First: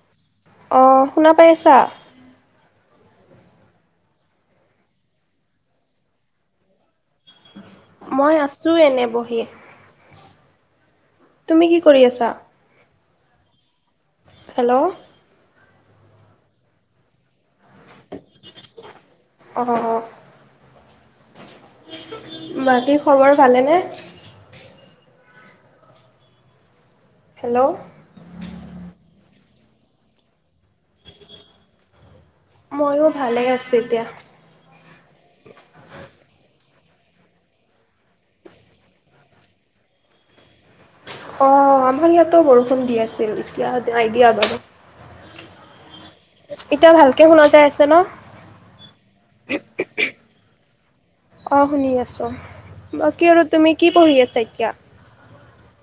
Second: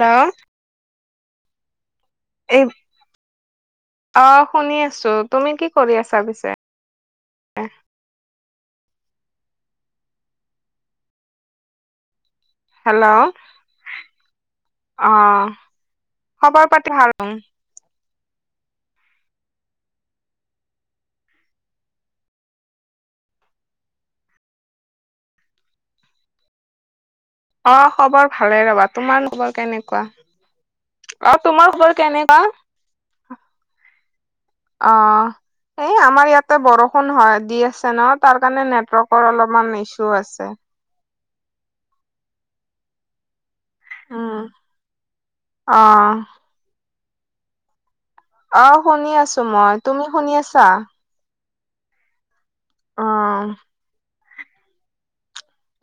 Hello অঁ শুনা পাই আছা? এই অ শুনি আছো তুমি কি কৰি আছা পিছে? মই আছো এনে বহি। তুমি কি কৰি আছা? হেল্ল'! হেল্ল'! অঁ খবৰ পাতি ভাল উম। অঁ বাকী খবৰ ভালেনে? হেল্ল' অঁ খবৰ ভালে ৰবা। তোমাৰ খবৰ কেনেকুৱা? অ তোমাৰ খবৰ কেনেকুৱা? মইয়ো ভালে আছো এতিয়া। অঁ। এই আমাৰ ইয়াতে বৰষুণ হয় দি আছে ন তাৰ কাৰণে নেটৱৰ্কৰ অলপমান ইছু আছে। অ আমাৰ ইয়াতো বৰষুণ দি আছিল, এটিয়া নাই দিয়া বাৰু। অঁ। এতিয়া ভালকে শুনা পায় আছে ন? অঁ শুনি আছোঁ মই। তুমি শুনি আছা? অঁ শুনি আছোঁ অ বাকি আৰু তুমি কি পঢ়ি আছা এতিয়া?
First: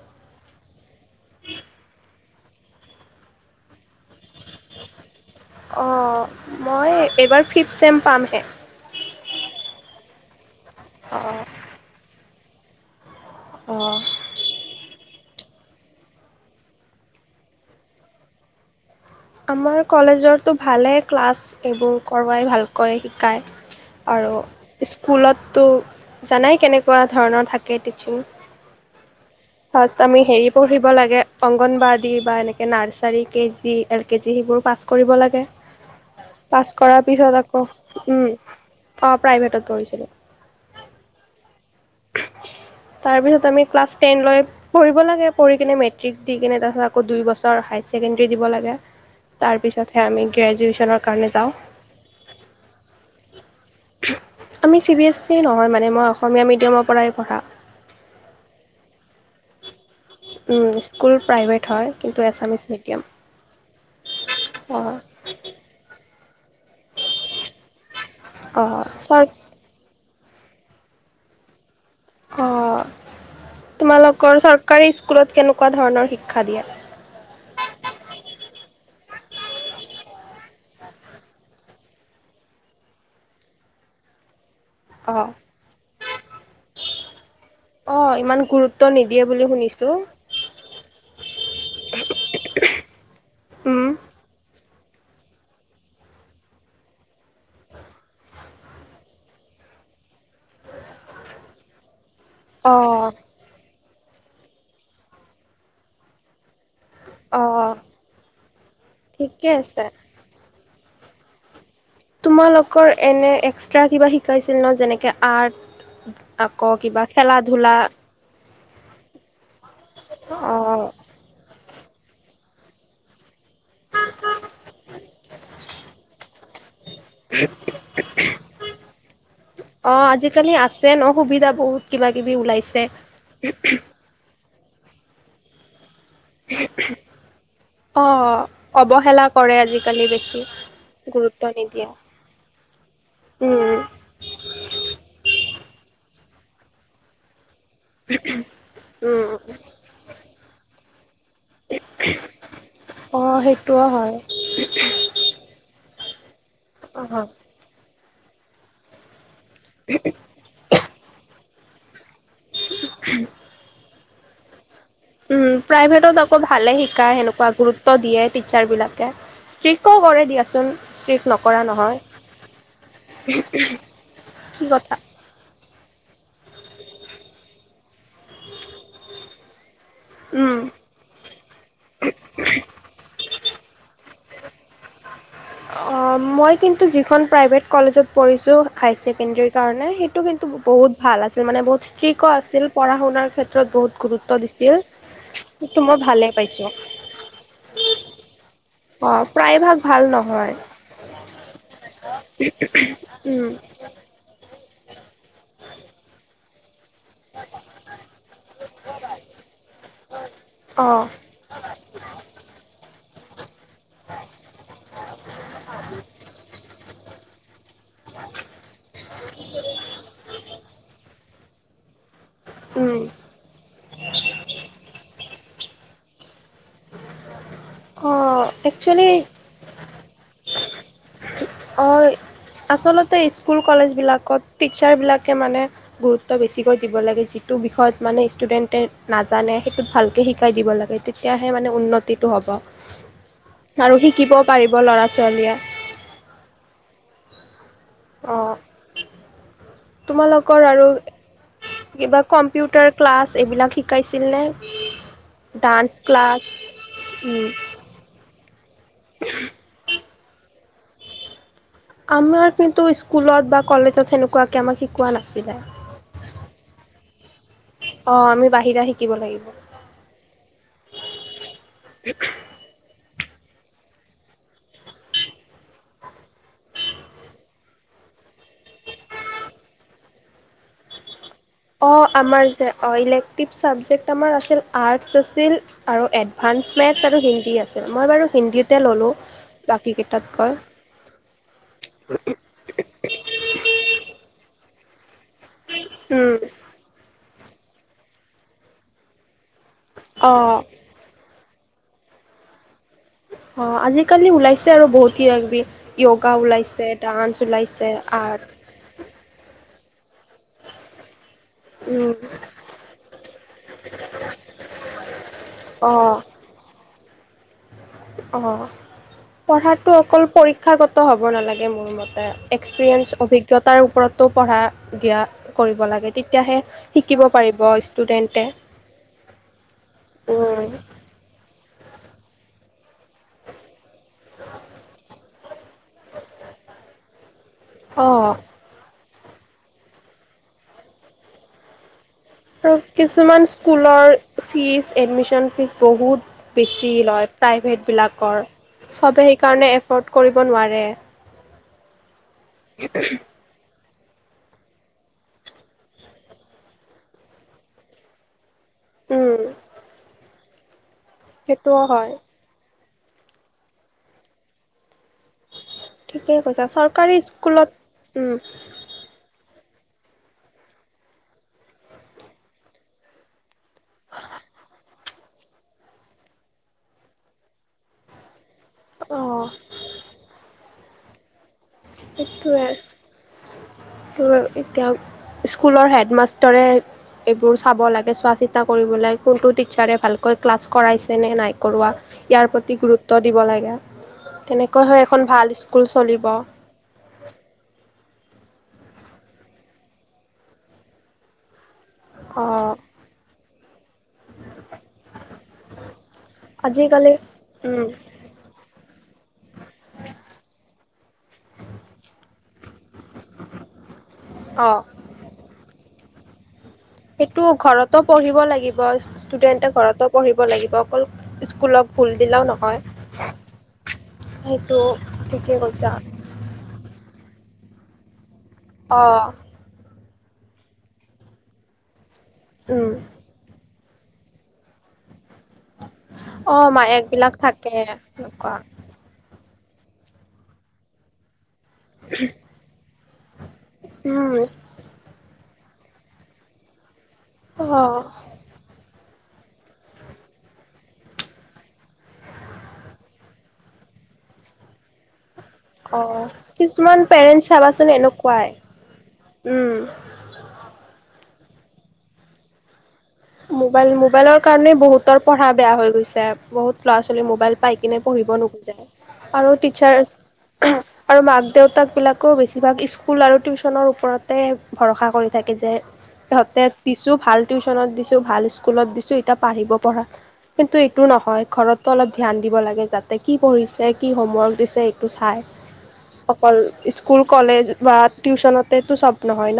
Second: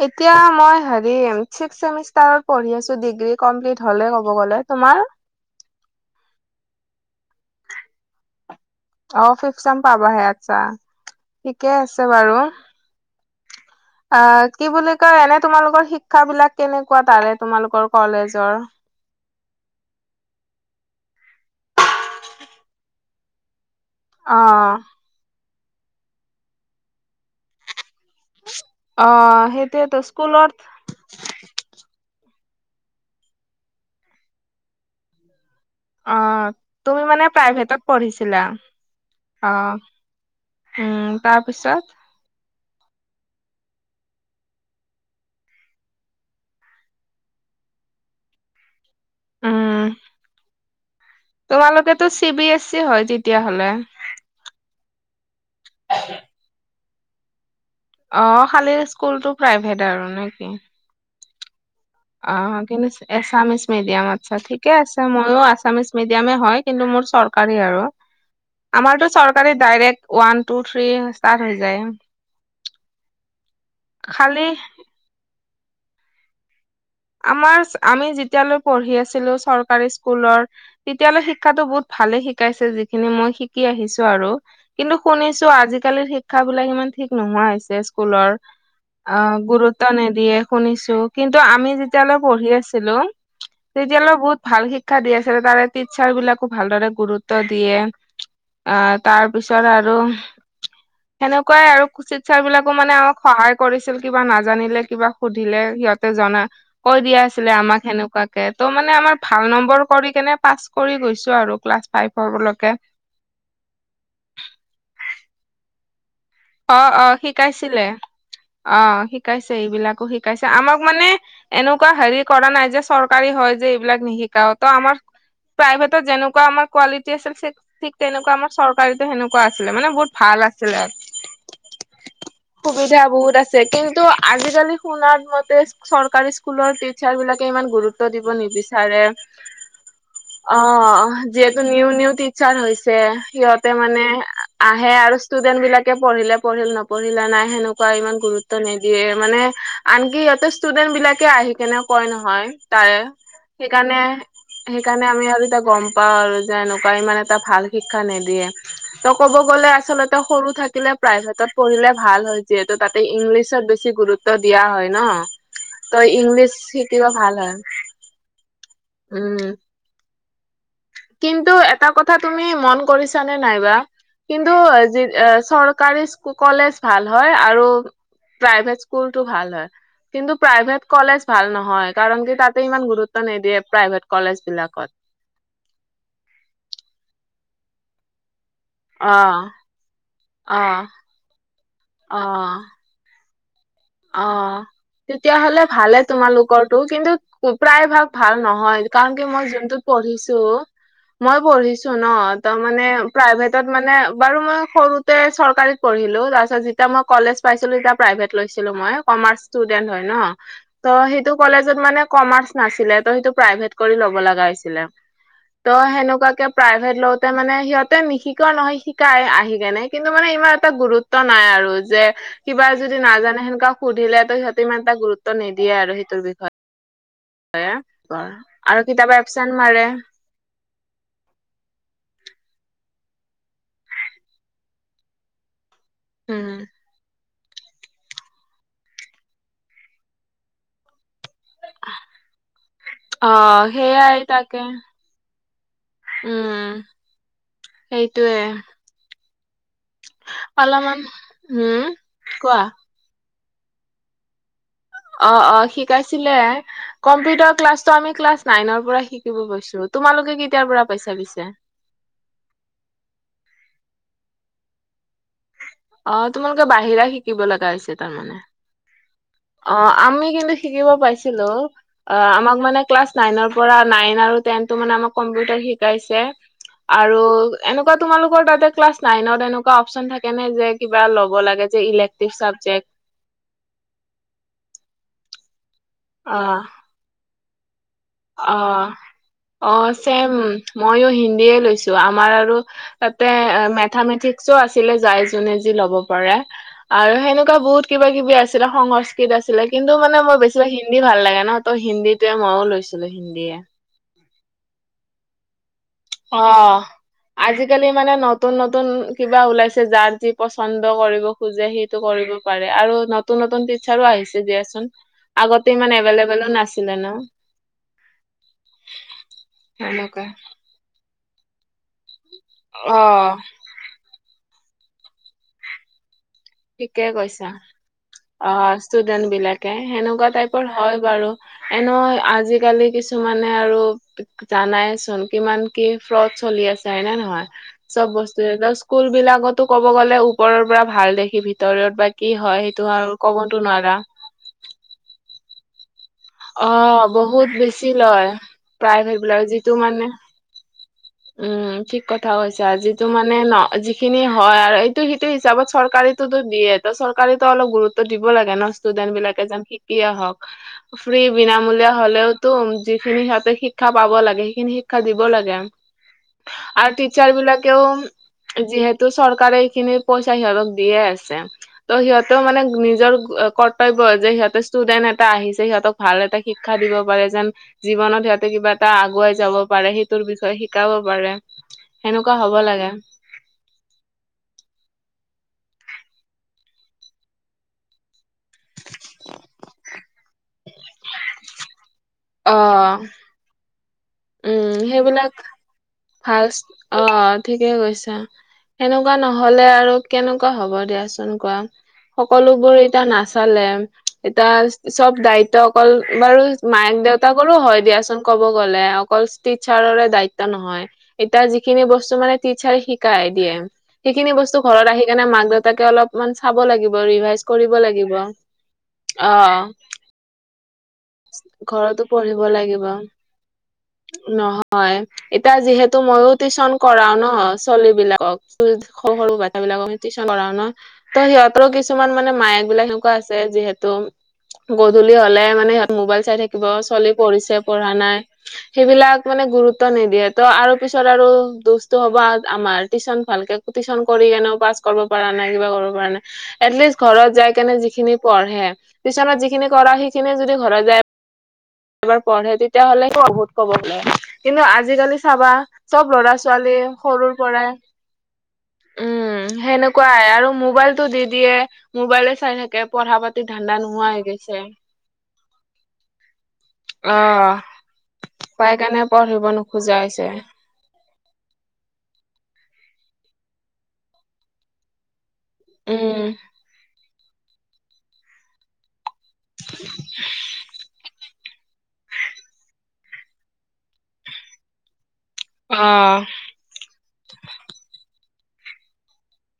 এতিয়া মই হেৰি ছিক্সত ছেমিষ্টাৰত পঢ়ি আছোঁ ডিগ্ৰী কমপ্লিট হলে কব গলে। তোমাৰ? অঁ মই এইবাৰ ফিফ্ট চেম পামহে। অ ফিফ্ট চেম পাবাহে আচ্ছা। অঁ। ঠিকে আছে বাৰু। অ। অ কি বুলি কয় এনে তোমালোকৰ শিক্ষা বিলাক কেনেকুৱা তাৰে তোমালোকৰ কলেজৰ? আমাৰ কলেজৰটো ভালেই ক্লাছ এইবোৰ কৰোৱাই ভালকৈ শিকায়। আৰু অ স্কুলততো জানাই কেনেকুৱা ধৰণৰ থাকে টিচিং। অঁ ফাৰ্ষ্ট সেইটোৱেটো আমি হেৰি স্কুলত পঢ়িব লাগে অংগনবাড়ী বা এনেকে nursery, KG, L K G সেইবোৰ পাছ কৰিব লাগে। অ পাছ তুমি কৰাৰ মানে পিছত আকৌ প্ৰাইভেটত উম পঢ়িছিলা অ প্ৰাইভেটত পঢ়িছিলোঁ। উম তাৰপিছত? তাৰ পিছত আমি ক্লাছ টেন লৈ পঢ়িব লাগে পঢ়ি কিনে মেট্ৰিক দি কেনে তাৰপিছত আকৌ দুই বছৰ হাই ছেকেণ্ডৰী দিব লাগে। তাৰ উম পিছতহে আমি গ্ৰেজুৱেচনত তোমালোকেতো চি বি এছ চি হয় তেতিয়া হ'লে? আমি চি বি এচ চি নহয় মানে মই অসমীয়া মিডিয়ামৰ পৰাই পঢ়া। অ খালি স্কুলটো প্ৰাইভেট আৰু নে? কি উম স্কুল প্ৰাইভেট হয়। কিন্তু অ এছামিছ কিন্তু মিডিয়াম আছামিছ মিডিয়ামত আছে ঠিকে অঁ আছে ম মইয়ো আছামিছ মেদিয়াম এ হয় কিন্তু মোৰ চৰকাৰী আৰু। অ', আমাৰ তো চৰ চৰকাৰে direct one two three start হৈ যায়। অঁ তোমালোকৰ খালি চৰকাৰী স্কুলত কেনেকুৱা ধৰণৰ শিক্ষা দিয়ে? আমাৰ আমি যেতিয়ালৈ পঢ়ি আছিলো চৰকাৰী স্কুলৰ তেতিয়ালৈ শিক্ষাটো বহুত ভালে শিকাইছে যিখিনি মই শিকি আহিছোঁ আৰু কিন্তু অ'। শুনিছোঁ আজিকালিৰ শিক্ষাবিলাক ইমান ঠিক নোহোৱা হৈছে অ', ইমান স্কুলৰ। গুৰুত্ব নিদিয়ে আহ বুলি গুৰুত্ব শুনিছোঁ। নিদিয়ে শুনিছোঁ কিন্তু আমি যেতিয়ালৈ পঢ়ি আছিলো উম। তেতিয়ালৈ বহুত ভাল শিক্ষা দি আছিলে তাৰে টিচাৰ বিলাকো ভালদৰে গুৰুত্ব দিয়ে। অ তাৰ পিছত আৰু সেনেকুৱাই আৰু [unintelligible] ছাৰ বিলাকো মানে অ', আমাক সহায় কৰিছিল কিবা নাজানিলে কিবা সুধিলে সিহঁতে জনা কৈ দিয়া আছিলে অ', আমাক সেনেকোৱাকে ত' মানে আমাৰ ভাল ঠিকে নম্বৰ আছে। কৰি কেনে পাছ কৰি গৈছো আৰু ক্লাছ ফাইভ। তোমালোকৰ এনে এক্সট্ৰা কিবা শিকাইছিল ন যেনেকে আৰ্ট আকৌ অ অ কিবা খেলা-ধূলা শিকাইছিলে অ শিকাইছে এইবিলাকো শিকাইছে আমাক অ'। মানে এনেকোৱা হেৰি কৰা নাই যে চৰকাৰী হয় যে এইবিলাক নিশিকাও ত আমাৰ প্ৰাইভেটত যেনেকোৱা আমাৰ কোৱালি টি আছিল ঠিক তেনেকোৱা আমাৰ চৰকাৰীতো সেনেকোৱা আছিলে মানে অ', বহুত ভাল আজিকালি আছিলে। আছে ন' সুবিধা বহুত। কিবা কিবি ওলাই সুবিধা বহুত আছে কিন্তু আজিকালি শুনাত মতে চৰকাৰী স্কুলৰ টিচাৰ বিলাকে ইমান গুৰুত্ব দিব অ', নিবিচাৰে অৱহেলা কৰে আজিকালি বেছি অ গুৰুত্ব যিহেতু নিউ নিদিয়ে। নিউ টিচাৰ হৈছে সিহঁতে উম, মানে আহে আৰু ষ্টুডেন্ট বিলাকে পঢ়িলে পঢ়িল নপঢ়িলে নাই সেনেকোৱা ইমান গুৰুত্ব নিদিয়ে উম, মানে আনকি ইহতে ষ্টুডেন্ট বিলাকে আহি কেনে কয় নহয় তাৰে অ', সেইটোও সেইকাৰণে হয়। সেইকাৰণে আমি আৰু এতিয়া গম পাও আৰু এনেকোৱা ইমান অ'। এটা ভাল শিক্ষা নিদিয়ে ত ক'ব গ'লে আচলতে সৰু থা কিলে প্ৰাইভেটত পঢ়িলে ভাল হয় যিহেতু তাতে ইংলিছত বেছি গুৰুত্ব দিয়া হয় ন উম প্ৰাইভেটত আকৌ ভালে শিকায় সেনেকোৱা গুৰুত্ব দিয়ে। টিচাৰবিলাকে উম ষ্ট্ৰিকো কৰে দিয়া চোন কিন্তু এটা কথা তুমি মন কৰিছানে নাই বা কিন্তু কি কথা যি এ চৰকাৰী কলেজ ভাল হয় আৰু প্ৰাইভেট স্কুলটো ভাল হয় কিন্তু উম। প্ৰাইভেট কলেজ ভাল নহয় কাৰণ কি তাতে ইমান গুৰুত্ব নিদিয়ে প্ৰাইভেট কলেজ বিলাকত অ মই কিন্তু যিখন প্ৰাইভেট কলেজত পঢ়িছো হায়াৰ ছেকেণ্ডেৰীৰ অ', কাৰণে সেইটো কিন্তু অ', বহুত ভাল আছিল মানে বহুত ষ্ট্ৰিকো অ', আছিল পঢ়া শুনাৰ ক্ষেত্ৰত ত বহুত অ গুৰুত্ব দিছিল। তেতিয়াহলে সেইটো মই ভালে পাইছোঁ তোমালোকৰতো কিন্তু প্ৰায় ভাগ ভাল নহয় কাৰণ অ', কি মই প্ৰায়ভাগ যোনটোত ভাল পঢ়িছো নহয় মই পঢ়িছো ন তাৰ মানে উম, প্ৰাইভেটত মানে বাৰু মই সৰুতে চৰকাৰীত পঢ়িলো তাৰ পিছত যেতিয়া মই কলেজ পাইছিলো তেতিয়া প্ৰাইভেট লৈছিলো। মই কমাৰ্চ ষ্টুডেণ্ট হয় ন ত অ', সেইটো কলেজত মানে কমাৰ্চ নাছিল তেহেঁত সেইটো প্ৰাইভেট কৰি ল'ব লগা হৈছিলে ত সেনেকোৱাকে প্ৰাইভেট কৰি লওতে মানে সিহঁ তে নিশিকোৱা নহয় শিকাই আহি কেনে কিন্তু মানে ইমান এটা গুৰুত্ব নাই আৰু যে কিবা যদি উম। নাজানে সেনেকোৱা সুধিলেতো সিহঁতে ইমান এটা গুৰুত্ব নিদিয়ে আৰু সেইটোৰ বিষয়ে তে অ', আৰু কেতিয়াবা একচুৱেলি এবচেণ্ট মাৰে অ আচলতে স্কুল কলেজ বিলাকত টিচাৰ বিলাকে মানে গুৰুত্ব উম বেছিকৈ দিব লাগে টো বিষয়ত মানে ষ্টুডেণ্টে নাজানে সেইটো ভালকে শিকাই দিব লাগে তে তেতিয়াহে মানে উন্নতিটো হব অ আৰু সেইয়াই শিকিব তাকে পাৰিব ল'ৰা ছোৱালীয়ে উম সেইটোৱে অ', তোমালোকৰ আৰু হম কিবা কোৱা কম্পিউটাৰ ক্লাছ এইবিলাক শিকাইছিলনে অ অ ডান্স শিকাইছিলে ক্লাছ উম, কম্পিউটাৰত ক্লাছটো আমি ক্লাছ নাইনৰ পৰা শিকিব গৈছো তোমালোকে কেতিয়াৰ পৰা পাইছা পিছে আমাৰ কিন্তু স্কুলত বা কলেজত সেনেকুৱাকে আমাক শিকোৱা নাছিলে অ তোমালোকে বাহিৰা শিকিব লগা হৈছে অ', তাৰমানে আমি বাহিৰা শিকিব লাগিব অ আমি কিন্তু শিকিব পাইছিলো অ আমাক মানে ক্লাছ নাইনৰ পৰা, নাইন আৰু টেন টো মানে আমাক কম্পিউটাৰ শিকিইছে আৰু এনেকুৱা তোমালোকৰ তাতে ক্লাছ নাইনত এনেকুৱা অপশচন থাকে নে যে কিবা ল'ব লাগে যে অ ইলেক্টিভ আমাৰ যে চাবজেক্ট অ ইলেক টিপ চাবজেক্ট আমাৰ আছিল আৰ্টছ আছিল আৰু অ এডভান্স মেথছ আৰু হিন্দী আছ অ অ চেম বাকীকেইটাতকৈ ময়ো হিন্দীয়ে লৈছো আমাৰ আৰু তাতে মেথামেটিক্সো আছিলে যাই যোনে যি ল'ব পাৰা আৰু সেনেকুৱা বহুত কিব কিবি আছিলে সংস্কৃত আছিলে কিন্তু মানে মই অঁ বেছিভাগ হিন হিন্দী ভাল লাগে ন ত হিন্দীটোয়ে ময়ো লৈ ছিলে হিন্দী অ আজিকালি ওলাইছে আৰু বহুত কিবাকিবি য়োগা অ ওলাইছে ডান্স আজিকালি ওলাইছে মানে নতুন আৰ্টছ নতুন কিবা ওলাইছে যাৰ যি পচন্দ কৰিব। খোজে সেইটো কৰিব পাৰে আৰু নতুন নতুন টিচাৰো আহিছে দিয়াচোন আগতে ইমান অঁ এভেলেব বোলো নাছিলে ন। অ' পঢ়াটো অকল সেনেকুৱা পৰীক্ষাগত হব নালাগ মোৰ মতে অ এক্সপিৰিয়েন্ঞ্চ অভিজ্ঞতাৰ ওপৰতো পঢ়া দিয়া কৰিব লাগে। তেতিয়াহে। ঠিকেই শিকিব কৈছা, পাৰিব ষ্টুডেণ্টে অ' ষ্টুডেন্ট বিলাকে সেনেকুৱা টাইপৰ হয়, বাৰু, এনেও আজিকালি কিছুমানে আৰু জানাইচোন কিমান কি ফ্ৰড চলি আছে হয় নে নহয়। চব অঁ বস্তু স্কুল বিলাকতো ক'ব গ'লে ওপৰৰ পৰা ভাল দেখি ভিতৰত বা, কি হয় সেইটো আৰু কিছুমান ক'বতো নোৱাৰা। স্কুলৰ ফিজ, এডমিশ্যন ফিজ বহুত। অ বেছি লয় বহুত বেছি লয় প্ৰাইভেটবিলাকৰ প্ৰাইভেট চবে বিলাক সেইকাৰণে যিটো মানে এফৰ্ড কৰিব নোৱাৰে। উম' ঠিক কথা কৈছা আজিটো মানে ন যি খিনি হয় আৰু এইটো সেইটো হিচাপত চৰকাৰটোতো দিয়ে ত চৰকাৰো অলপ গুৰুত্ব দিব লাগে ন। ষ্টুডেন্ট উম, বিলাকে যেন শিকি আহক। ফ্ৰী সেইটোও বিনামূলীয়া হয়। হ'লেও, তুম যিখিনি সিহঁতে শিক্ষা পাব লাগে সেইখিনি শিক্ষা দিব লাগে। ঠিকেই কৈছা আৰু চৰকাৰী টিচাৰ স্কুলত বিলাকেও উম, যিহেত চৰকাৰে এইখিনি পইচা সিহঁতক দিয়ে আছে। ত' সিহঁতেও মানে নিজৰ কৰ্ত কৰ্তব্য যে সিহঁতে ষ্টুডেন্ট এটা আহিছে সিহঁতক ভাল এটা শিক্ষা দিব পাৰে যেন জীৱনত সিহঁতে কিবা এটা আগুৱাই অ', যাব পাৰে সেইটোৰ বিষয়ে শিকাব পাৰে। সেনেকুৱা হ'ব সেইটোৱে [unintelligible] এতিয়া স্কুলৰ হেডমাষ্টৰে। এইবোৰ চাব লাগে, চোৱা চিতা কৰিব লাগে কোনটো টিচাৰে ভালকৈ ক্লাছ কৰাইছেনে নাই কৰোৱা, ইয়াৰ প্ৰতি অ', গুৰুত্ব দিব লাগে। উম, তেনেকৈ হৈ এখন সেইবিলাক ভাল স্কুল চলিব। ভাল অ' ঠিকে কৈছা। সেনেকুৱা নহলে আৰু কেনেকুৱা হ'ব দিয়াচোন কোৱা, সকলোবোৰ অ', এতিয়া নাচালে এতিয়া চব দায়িত্ব অকল বাৰু, মায়েক আজিকালি দেউতাকৰো হয় উম। দিয়াচোন ক'ব গ'লে অকল, টিচাৰৰে দায়িত্ব নহয়। এতিয়া যিখিনি বস্তু মানে টিচাৰৰে শিকাই দিয়ে। সেইখিনি বস্তু অ', ঘৰত আহি কেনে মাক দেউতাকে অলপ, অকন মান চাব লাগিব। আৰু, সেইটো ঘৰতো পঢ়িব লাগিব। অ ষ্টুডেন্টে ঘৰতো পঢ়িব লাগিব অকল, স্কুলক ঘৰতো ভুল পঢ়িব দিলেও নহয় লাগিব। সেইটো নহয়, এতিয়া ঠিকেই কৈছা যিহেতু ময়ো, টিউশচন কৰাও ন, ছোৱালী বিলাকক সৰু অ', বা বাচ্ছা, বিলাক কৰাও ন, ত' সিহঁতৰো কিছুমানানে মায়েক বিলাক উম, সেনেকুৱা আছে,। যিহেতু গধূলি হলে মানে সিহঁতৰ, মোবাইল চাই থাকিব অ', চলি মায়েকবিলাক পঢ়িছে থাকে পঢ়া নাই। এনেকুৱা সেইবিলাক মানে গুৰুত্ব নিদিয়ে। ত' আৰু পিছত আৰু, হ'বা আমাৰ টিশচন ভালকে টিউশন কৰি উম, এনেকুৱা পাছ পৰা নাই কিবা কৰিব পৰা এটৰলিষ্ট ঘৰত যাই কেনে অ', যিখিনি, পঢ়ে টিচনত যিখিনি কৰা সেইখিনিে যদি ঘৰত যায়। এবাৰ পঢ়ে তেতিয়া হ'লে ত বহুত কব লাগে কিন্তু আজি কালি চাবা। চব অ', ল'ৰা ছোৱালী কিছুমান সৰুৰ পেৰেণ্টছ পৰাই, চাবাচোন এনেকুৱাই উম' সেনেকুৱাই আৰু মোবাইলতটো দি দিয়ে। মোবাইলে চাই থাকে পঢ়া পাতি, ধান্দা মোবাইল, নোহোৱা হৈ মোবাইলৰ গৈছে। কাৰণে বহুতৰ পঢ়া বেয়া হৈ গৈছে। বহুত ল'ৰা অ ছোৱালী মোবাইল পাই কিনে পঢ়িব পাই নোখোজে। কাৰণে পঢ়িব আৰু নোখোজা টিচাৰ, হৈছে আৰু মাক দেউতাক বিলাকও বেছিভাগ স্কুল আৰু টিউশ্যনৰ ওপৰত ভৰসা কৰি থাকে যে উম সিহঁতে দিছো ভাল টিউশ্যনত দিছো ভাল স্কুলত দিছো। এতিয়া পঢ়িব পৰাঢ়া কিন্তু এইটো নহয় ঘৰত অলপ ধ্যান দিব লাগে যাতে কি পঢ়িছে কি হোমৱৰ্ক দিছে এইটো চাই অ অকল স্কুল কলেজ বা টিউশ্যনত চব নহয় ন।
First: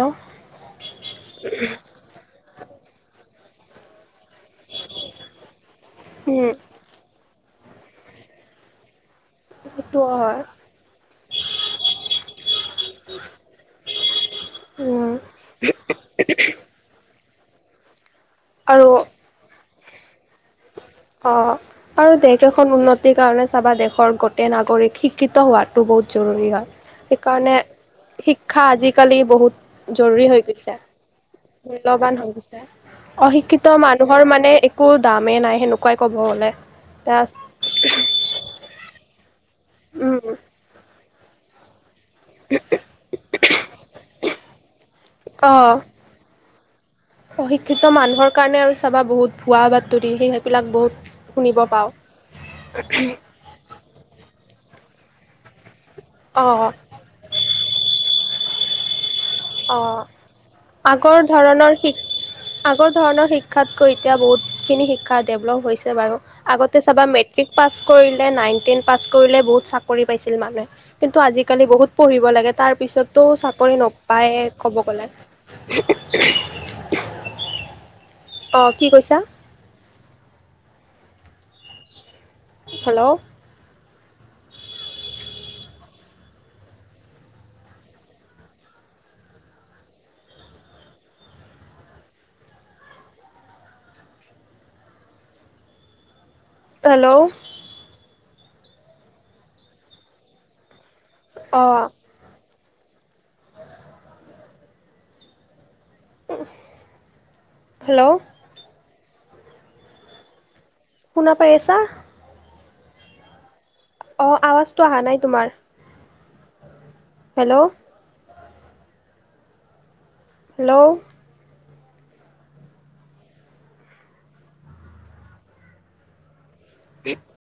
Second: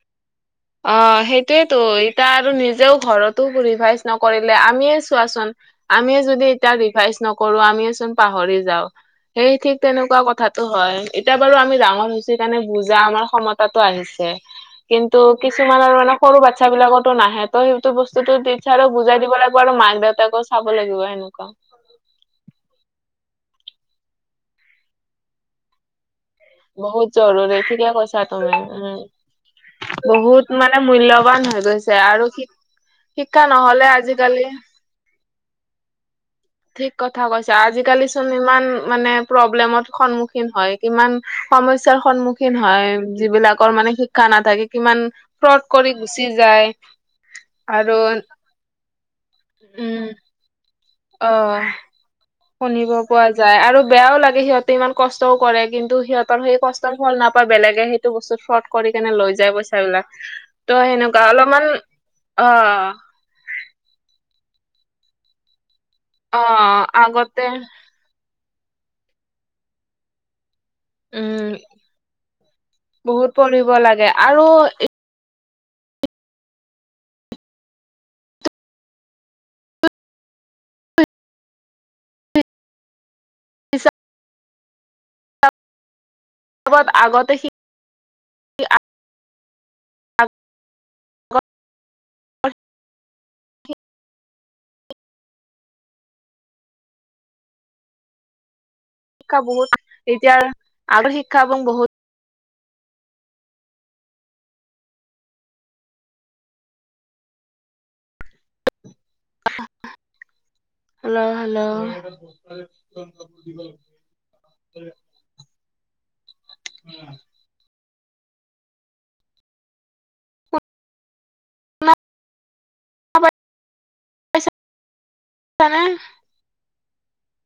অ সেইটোয়েতো এতিয়া আৰু নিজেও ঘৰতো ৰিভাজ নকৰিলে আমি চোৱান আমি যদি উম এতিয়া ৰিভাজ কৰো আমিয়ো চোন পাহৰি যাওঁ সেই ঠিক সেইটো তেনেকুৱা হয় কথাতো হয় এতিয়া বাৰু আমি ডাঙৰ হৈছো সেই কাৰণে বুজা আমাৰ ক্ষতাতো আহিছে। উম কিন্তু কিছুমান আৰু মানে সৰু বাচ্ছা বিলাকতো নাহে তো সেইটো বস্তুতটো টচাৰ আৰু বুজাই দিব লাগে। তোমাৰো মাক, দেউতাক, অঁ আৰু দেশ এখন উন্নতিৰ কাৰণে চাবা দেশৰ গোটেই নাগৰিক শিক্ষিত হোৱাাতটো বহুত জৰুৰী হয়। বহুত জৰুৰী সেইকাৰণে ঠিকে কৈছা তুমি শিক্ষা উম আজিকালি বহুত জৰুৰী হৈ বহুত গৈছে। মানে মূল্যবান হৈ গৈছে ম্লৱান আৰু হৈ শি গৈছে শিক্ষা অশিক্ষিত নহলে মানুহৰ আজিকালি মানে একো দামেই নাই সেনেকুৱা। ক'ব গ'লে ঠিক তা কথা কৈছা আজিকালি ইমান মানে প্ৰব্লেমত উম, সন্মুখীন হয় কিমান সমশ্য সন্মুখীন সহয় যিবিলাকৰ মানে শিক্ষা নাথাকে কিমান ফ্ৰড অ'। কৰি গুচি যায়। অশিক্ষিত আৰু মানুহৰ কাৰণে আৰু চাবা বহুত ভুৱা উম বাতৰি সেই সেইবিলাক বহুত অ শুনিব পাওঁ। শুনিব পোৱা যায়। যায় আৰু বেয়াও লাগে সিহঁতে ইমান কষ্টও কৰে কিন্তু সিহঁতৰ সেই অ', কষ্ট ফল নাপায় বেলেগে সেইটো বস্তু ফট কৰি কেনে লৈ যায় পইচা অ', বিলাক ত' আগৰ সেনেকুৱা অলপমান ধৰণৰ শিক আগৰ অ- ধৰণৰ শিক্ষাতকৈ এতিয়া বহুতখিনি শিক্ষা ডেভলপ হৈছে বাৰু অ আগতে চাবা আগতে মেট্ৰিক পাছ। কৰিলে নাইন টেন পাছ কৰিলে বহুত চাকৰি পাইছিল মানুহে কিন্তু উম আজিকালি বহুত পঢ়িব লাগে তাৰ পিছততো বহুত পঢ়িব চাকৰি লাগে নপায়ে আৰু ক'ব গ- লে অ কি কৈছা হেল্ল' কিছ আগত আগতে সি হেল্ল' শিক্ষা বহুত এতিয়া আৰু শিক্ষা [unintelligible] অ' বহুত হেল্ল' শুনা হেল্ল' পাই হেল্ল' আছা? অ আৱাজটো অহা নাই তোমাৰ হেল্ল' হেল্ল' পাইছা ছানে [unintelligible]